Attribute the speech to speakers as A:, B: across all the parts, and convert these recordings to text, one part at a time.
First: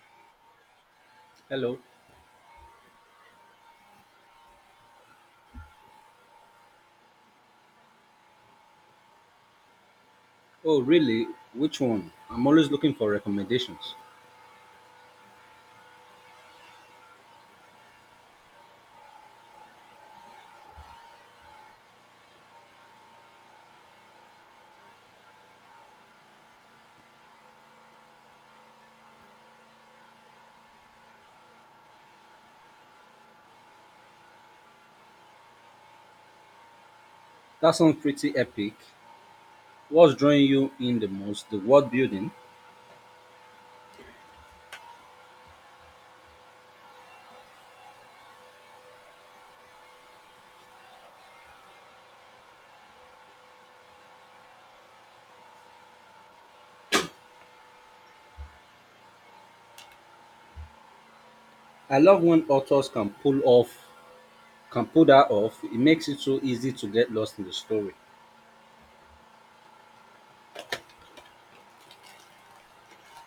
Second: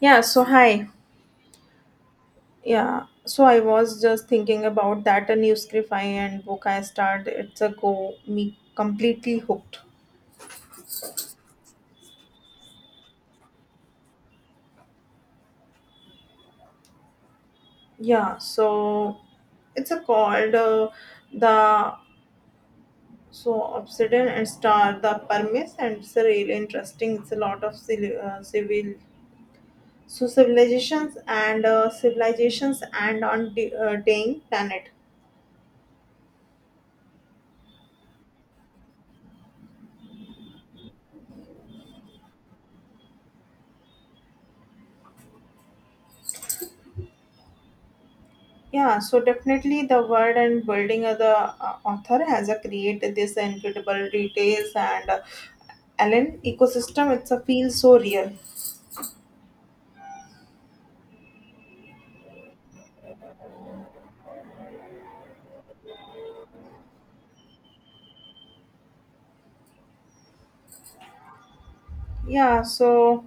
A: Hi.
B: Hello.
A: I was just thinking about that a new scrifi and book I started. It's a go me completely hooked.
B: Oh, really? Which one? I'm always looking for recommendations.
A: Yeah, so it's a called the so Obsidian and Star the Permis and it's a really interesting. It's a lot of civil, civil civilizations and civilizations and on the dying planet.
B: That sounds pretty epic. What's drawing you in the most? The world building.
A: Definitely the word and building of the author has a created this incredible details and Allen ecosystem. It's a feel so real.
B: I love when authors can pull off, can pull that off. It makes it so easy to get lost in the story.
A: Yeah, so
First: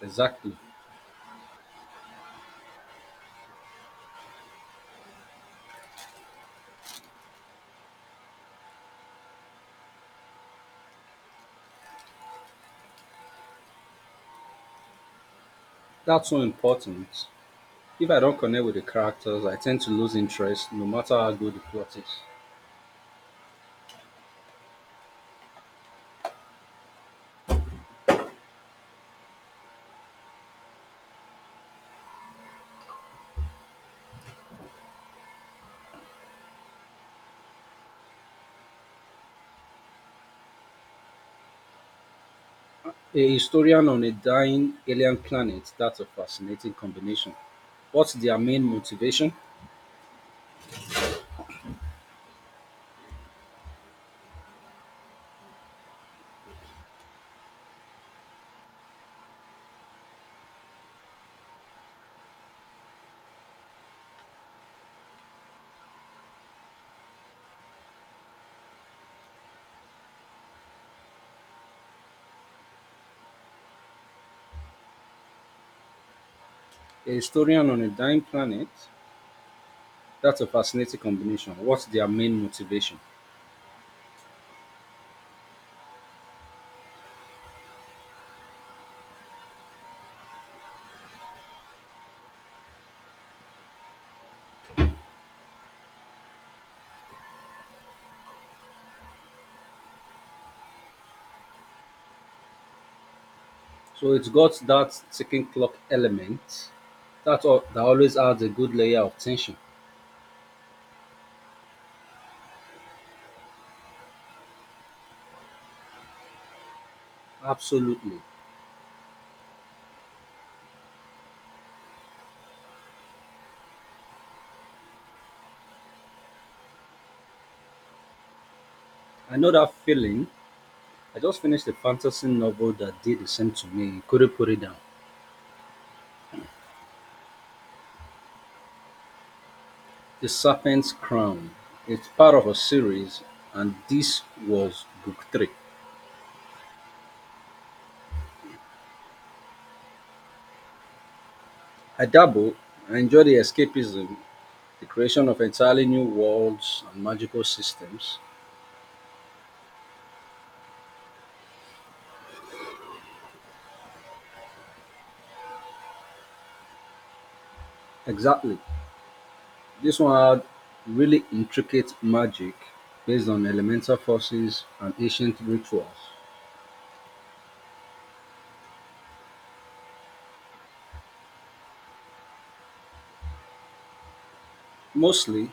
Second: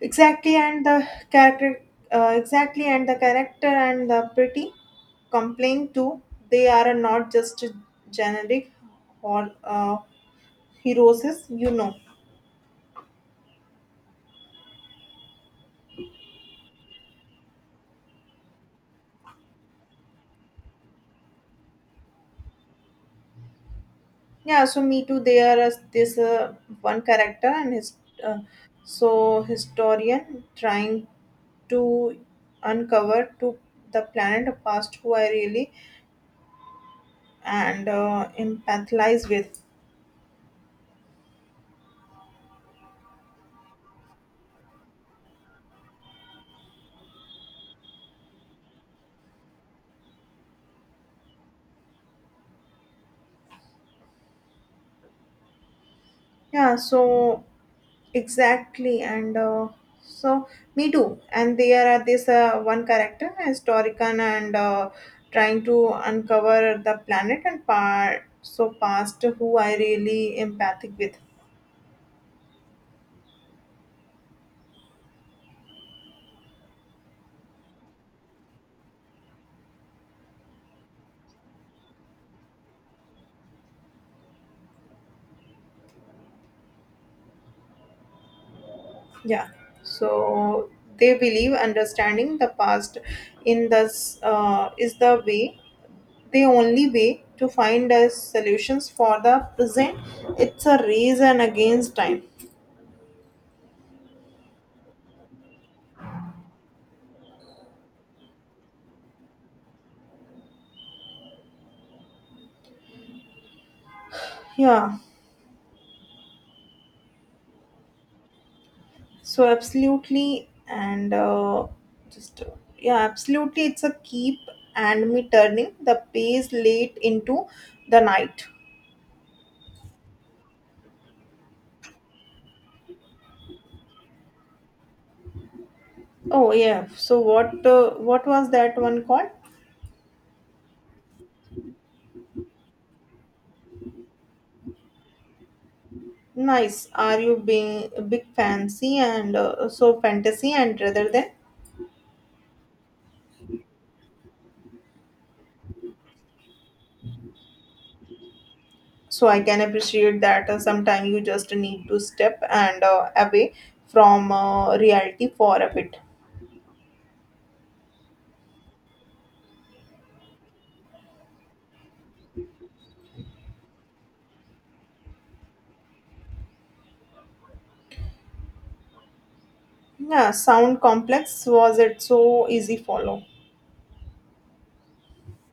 A: exactly
B: Exactly.
A: and the character, exactly and the character and the pretty complaint too. They are not just generic or heroes. You know.
B: That's so important. If I don't connect with the characters, I tend to lose interest, no matter how good the plot is.
A: Me too. They are this one character and his uh, historian trying to uncover to the planet past who I really and empathize with.
B: A historian on a dying alien planet. That's a fascinating combination. What's their main motivation?
A: Yeah, so exactly, and so me too. And there are this one character, historian, and trying to uncover the planet and part so past who I really empathic with.
B: A historian on a dying planet? That's a fascinating combination. What's their main motivation?
A: Yeah, so they believe understanding the past in this is the way the only way to find a solutions for the present, it's a race and against time.
B: So it's got that ticking clock element that always adds a good layer of tension.
A: yeah
B: Absolutely.
A: absolutely and just yeah absolutely it's a keep and me turning the pace late into the night.
B: I know that feeling. I just finished a fantasy novel that did the same to me. Couldn't put it down.
A: Oh what was that one called?
B: The Serpent's Crown. It's part of a series, and this was book three.
A: Nice, are you being big fancy and fantasy and rather than
B: I dabble. I enjoy the escapism, the creation of entirely new worlds and magical systems.
A: I can appreciate that, sometimes you just need to step and away from reality for a bit.
B: Exactly. This one had really intricate magic based on elemental forces and ancient rituals.
A: Yeah, sound complex, was it so easy follow?
B: Mostly,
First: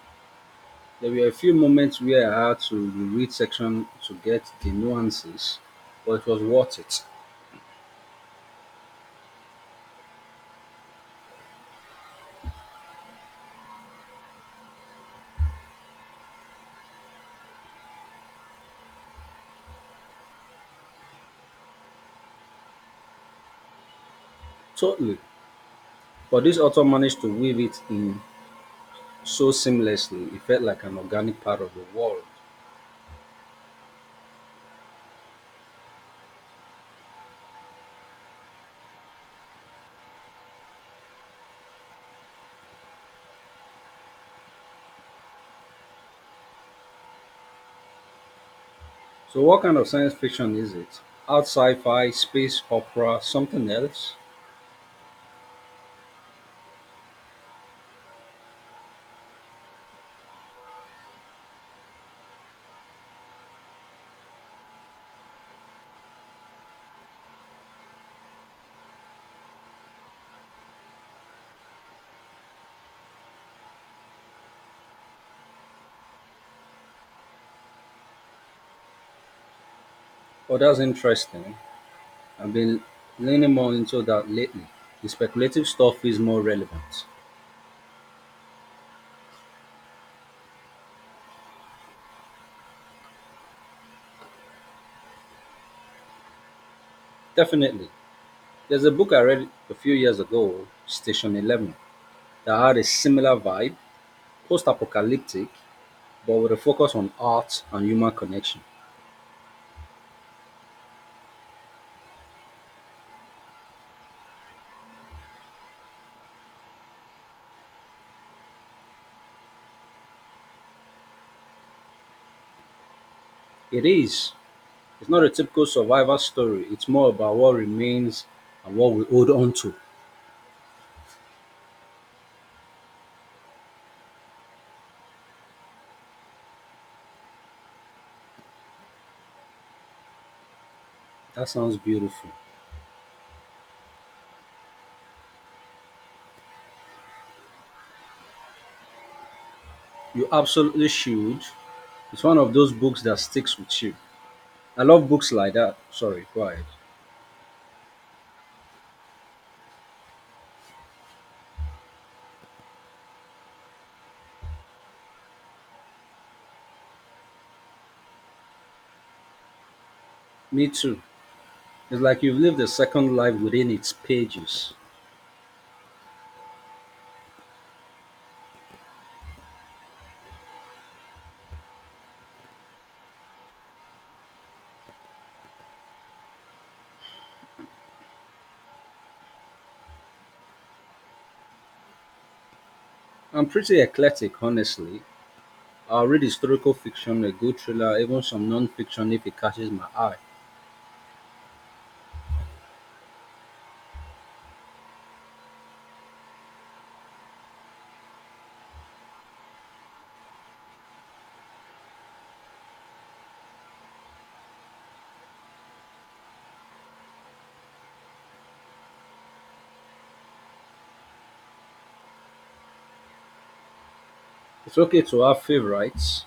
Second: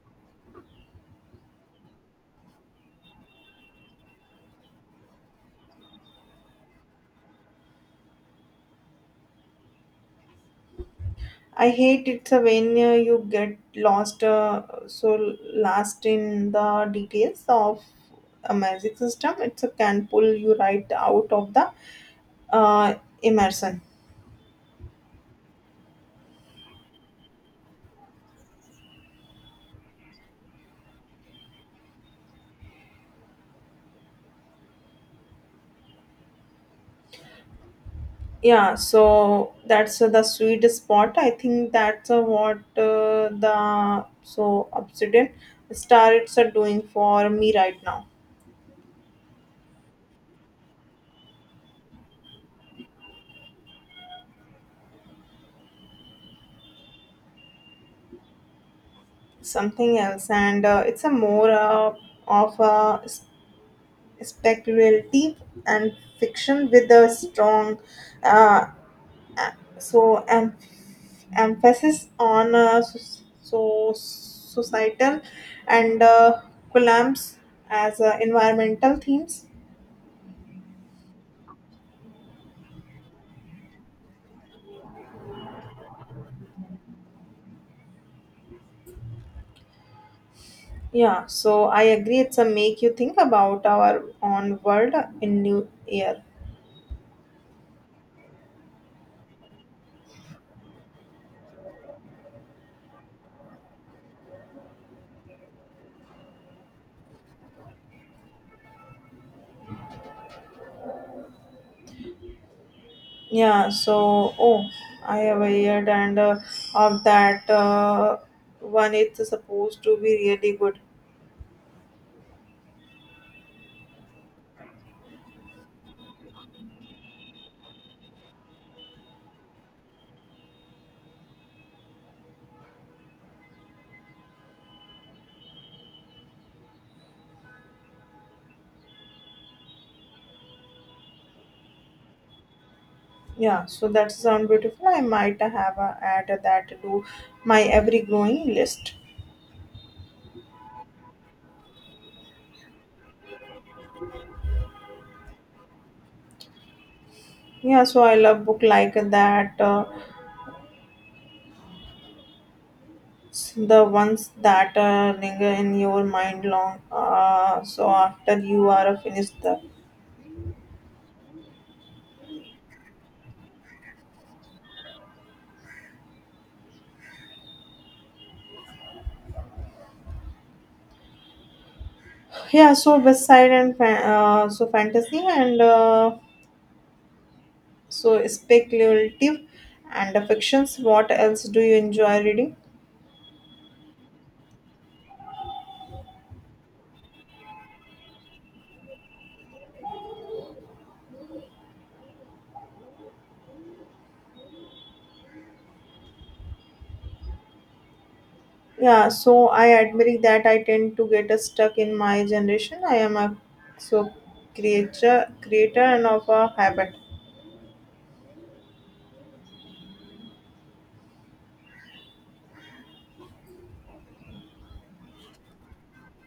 B: there were a few moments where I had to reread section to get the nuances, but it was worth it.
A: I hate it when you get lost, last in the details of a magic system, it can pull you right out of the uh, immersion.
B: Totally. But this author managed to weave it in so seamlessly, it felt like an organic part of the world.
A: That's the sweet spot. I think that's what the obsidian stars are doing for me right now.
B: So, what kind of science fiction is it? Art sci fi, space opera, something else?
A: Something else, and it's a more of a speculative and fiction with a strong uh, a- so em- emphasis on societal and collapse as environmental themes.
B: Oh, that's interesting. I've been leaning more into that lately. The speculative stuff is more relevant.
A: I agree. It's a make you think about our own world in new year.
B: Definitely. There's a book I read a few years ago, Station 11, that had a similar vibe, post apocalyptic, but with a focus on art and human connection.
A: Oh, I have a year and of that one. It's supposed to be really good.
B: It is. It's not a typical survivor story, it's more about what remains and what we hold on to. That sounds beautiful.
A: That sound beautiful. I might have add that to my every growing list.
B: You absolutely should. It's one of those books that sticks with you. I love books like that. Sorry, go ahead.
A: I love book like that. The ones that linger in your mind long. After you are finished the
B: Me too. It's like you've lived a second life within its pages.
A: west side and fantasy and speculative and fictions, what else do you enjoy reading?
B: I'm pretty eclectic, honestly. I'll read historical fiction, a good thriller, even some non-fiction if it catches my eye.
A: I admit that I tend to get stuck in my generation. I am a so creature creator and of a habit.
B: It's okay to have favorites.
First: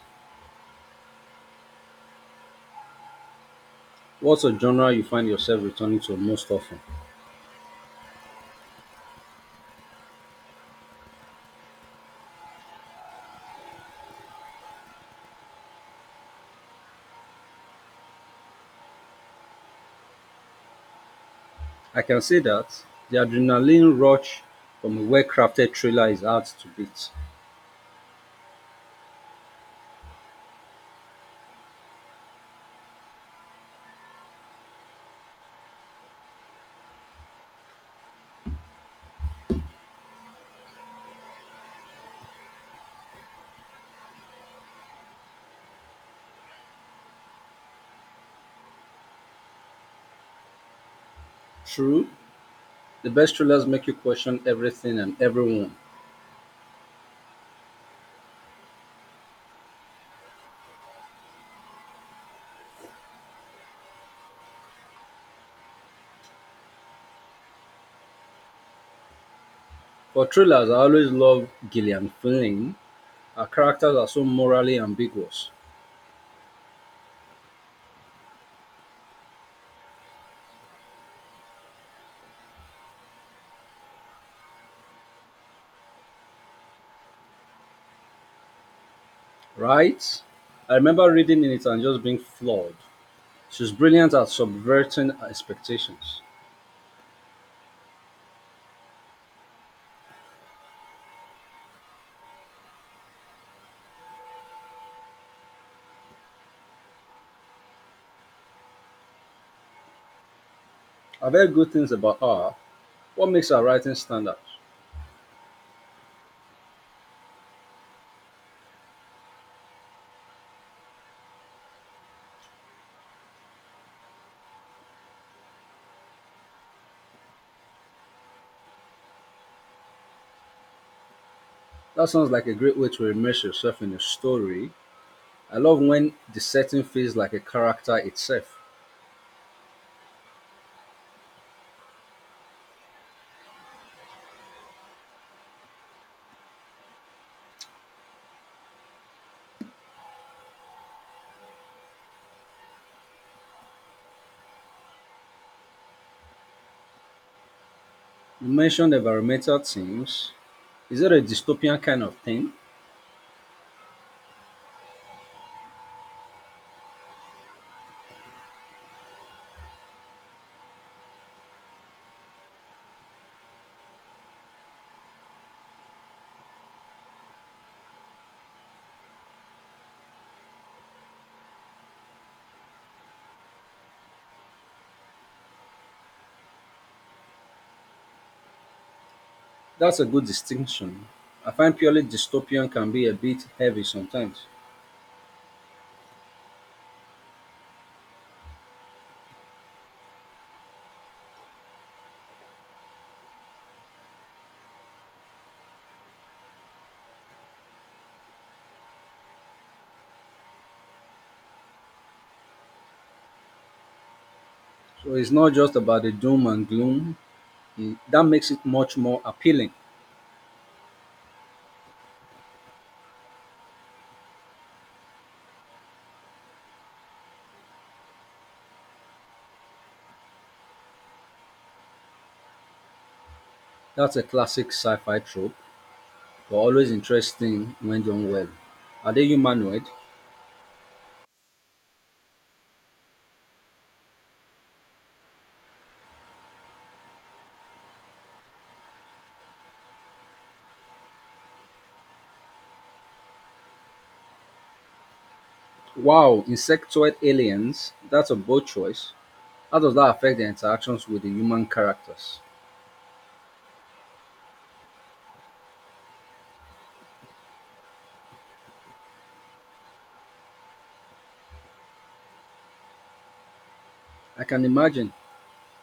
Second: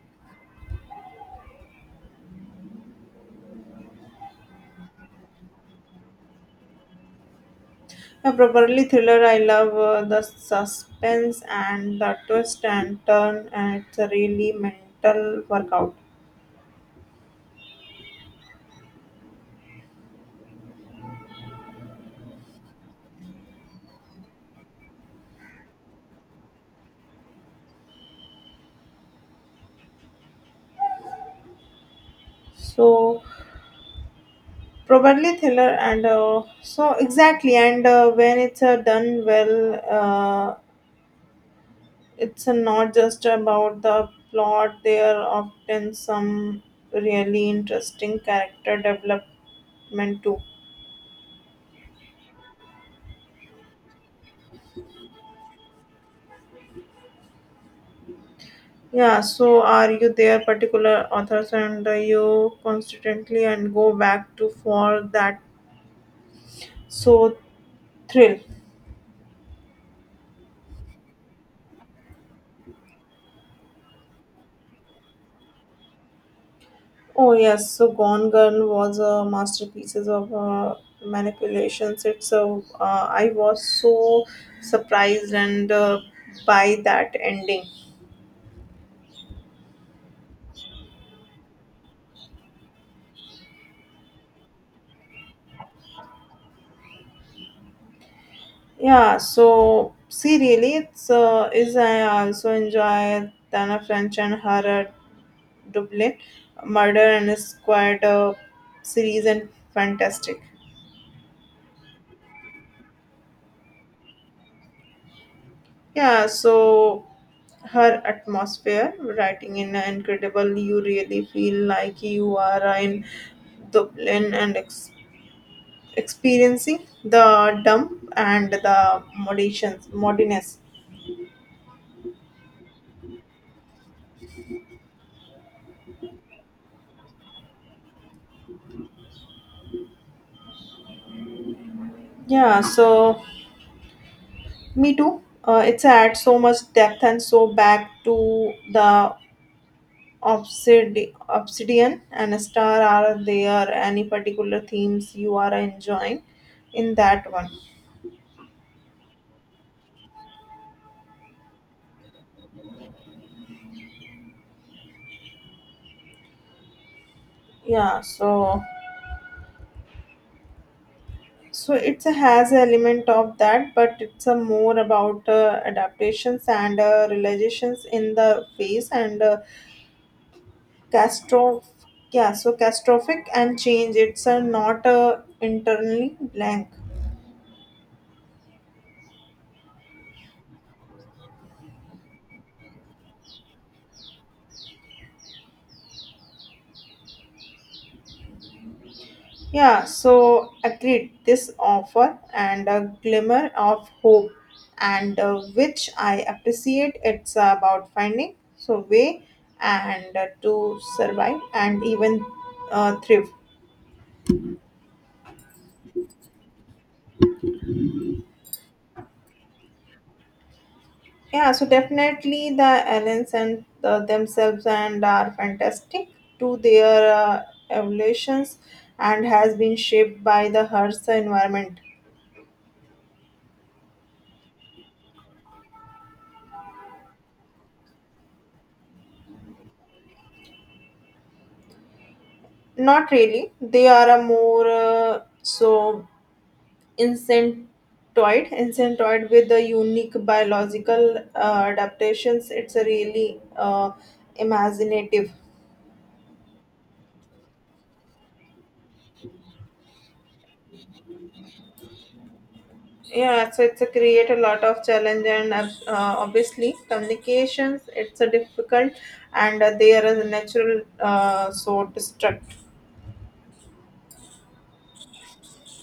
B: What's a genre you find yourself returning to most often?
A: A properly thriller, I love the suspense and the twist and turn, and it's a really mental workout.
B: I can say that the adrenaline rush from a well-crafted thriller is hard to beat.
A: so Probably thriller, and exactly, and when it's done well, it's not just about the plot. There are often some really interesting character development too.
B: True, the best thrillers make you question everything and everyone.
A: Are you there particular authors and you constantly and go back to for that so thrill?
B: For thrillers, I always love Gillian Flynn. Her characters are so morally ambiguous.
A: Oh yes, so Gone Gun was a masterpiece of manipulations. It's a I was so surprised and by that ending.
B: Right? I remember reading in it and just being floored. She's brilliant at subverting expectations.
A: See, really, it's is, I also enjoy Tana French and her Dublin Murder and Squad series and fantastic.
B: I've heard good things about her. What makes her writing stand out?
A: Yeah, so her atmosphere, writing in incredible, you really feel like you are in Dublin and experiencing the dump and the moderations, modiness.
B: That sounds like a great way to immerse yourself in a story. I love when the setting feels like a character itself.
A: Yeah, so me too. It's had so much depth and so back to the obsidian and a star. Are there any particular themes you are enjoying in that one?
B: You mentioned environmental themes. Is it a dystopian kind of thing?
A: Yeah, so it has element of that but it's a more about adaptations and realizations in the face and castro yeah so catastrophic and change, it's not internally blank.
B: That's a good distinction. I find purely dystopian can be a bit heavy sometimes.
A: Agreed, this offer and a glimmer of hope and which I appreciate, it's about finding so way and to survive and even thrive.
B: So it's not just about the doom and gloom, that makes it much more appealing.
A: Definitely the aliens and the, themselves and are fantastic to their evolutions and has been shaped by the Earth's environment.
B: That's a classic sci-fi trope, but always interesting when done well. Are they humanoid?
A: Not really. They are a more incentoid, incentoid with the unique biological adaptations. It's a really imaginative.
B: Wow, insectoid aliens. That's a bold choice. How does that affect their interactions with the human characters?
A: It's a create a lot of challenge and obviously communications, it's a difficult and they are a natural destruct.
B: I can imagine.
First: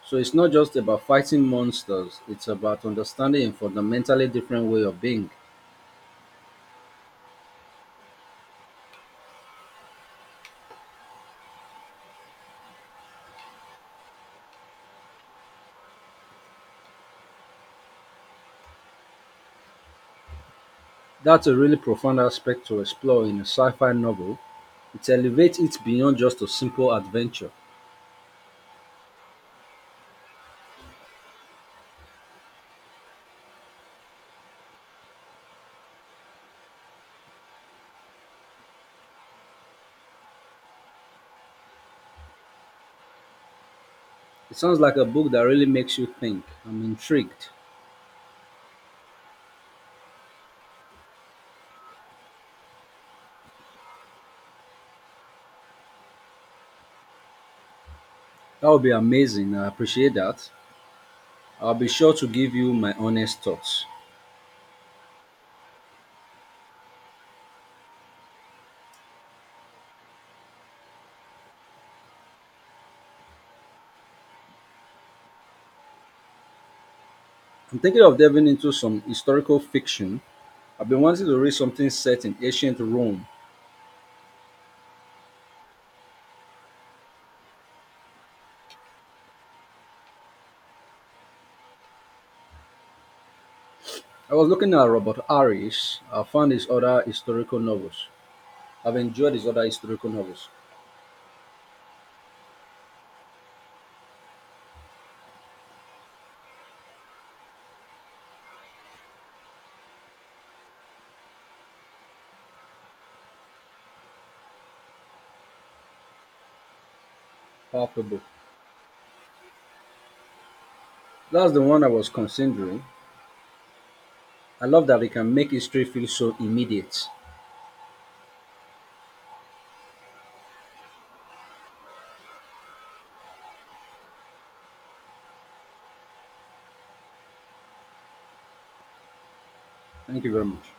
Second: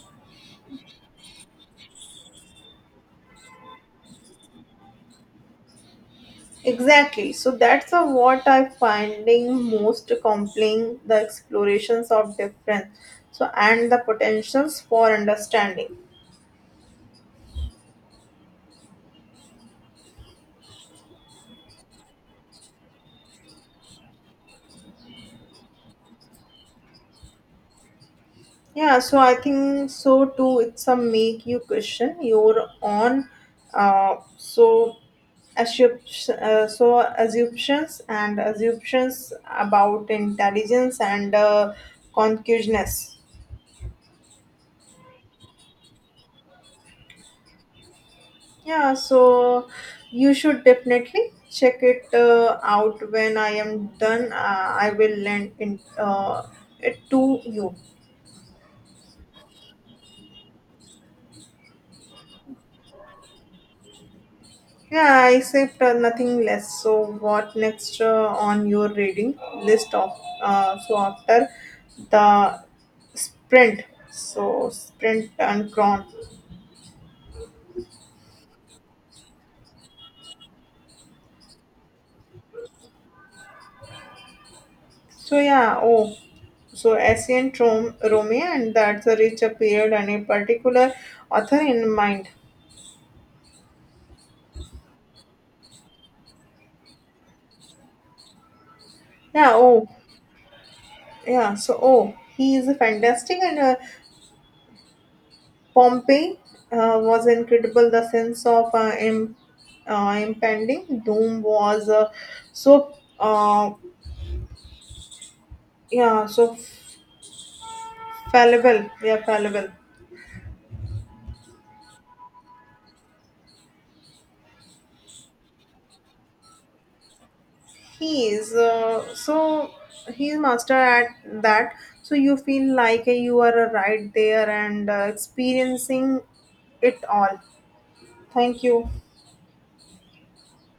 B: So it's not just about fighting monsters, it's about understanding a fundamentally different way of being.
A: Exactly, that's a, what I finding most compelling, the explorations of difference and the potentials for understanding.
B: That's a really profound aspect to explore in a sci fi novel. It elevates it beyond just a simple adventure.
A: I think so too, it's a make you question your own uh, so assumptions about intelligence and consciousness.
B: It sounds like a book that really makes you think. I'm intrigued.
A: Yeah, so you should definitely check it out. When I am done, I will lend in, it to you.
B: That would be amazing. I appreciate that. I'll be sure to give you my honest thoughts.
A: Yeah, I saved nothing less. So what next on your reading list of after the sprint sprint and cron.
B: I'm thinking of diving into some historical fiction. I've been wanting to read something set in ancient Rome.
A: So yeah, oh, so ancient Rome, Romeo, and that's a rich period and a particular author in mind.
B: I was looking at Robert Harris. I found his other historical novels. I've enjoyed his
A: Yeah,
B: other
A: oh,
B: historical novels.
A: yeah. So oh, he is fantastic, and Pompey was incredible. The sense of impending doom was so uh, yeah, so
B: Powerful book.
A: fallible. Yeah, fallible.
B: That's the one I was considering. I love that it can make history feel so immediate.
A: He is he's master at that, so you feel like you are right there and experiencing it all. Thank you.
B: Thank you very much.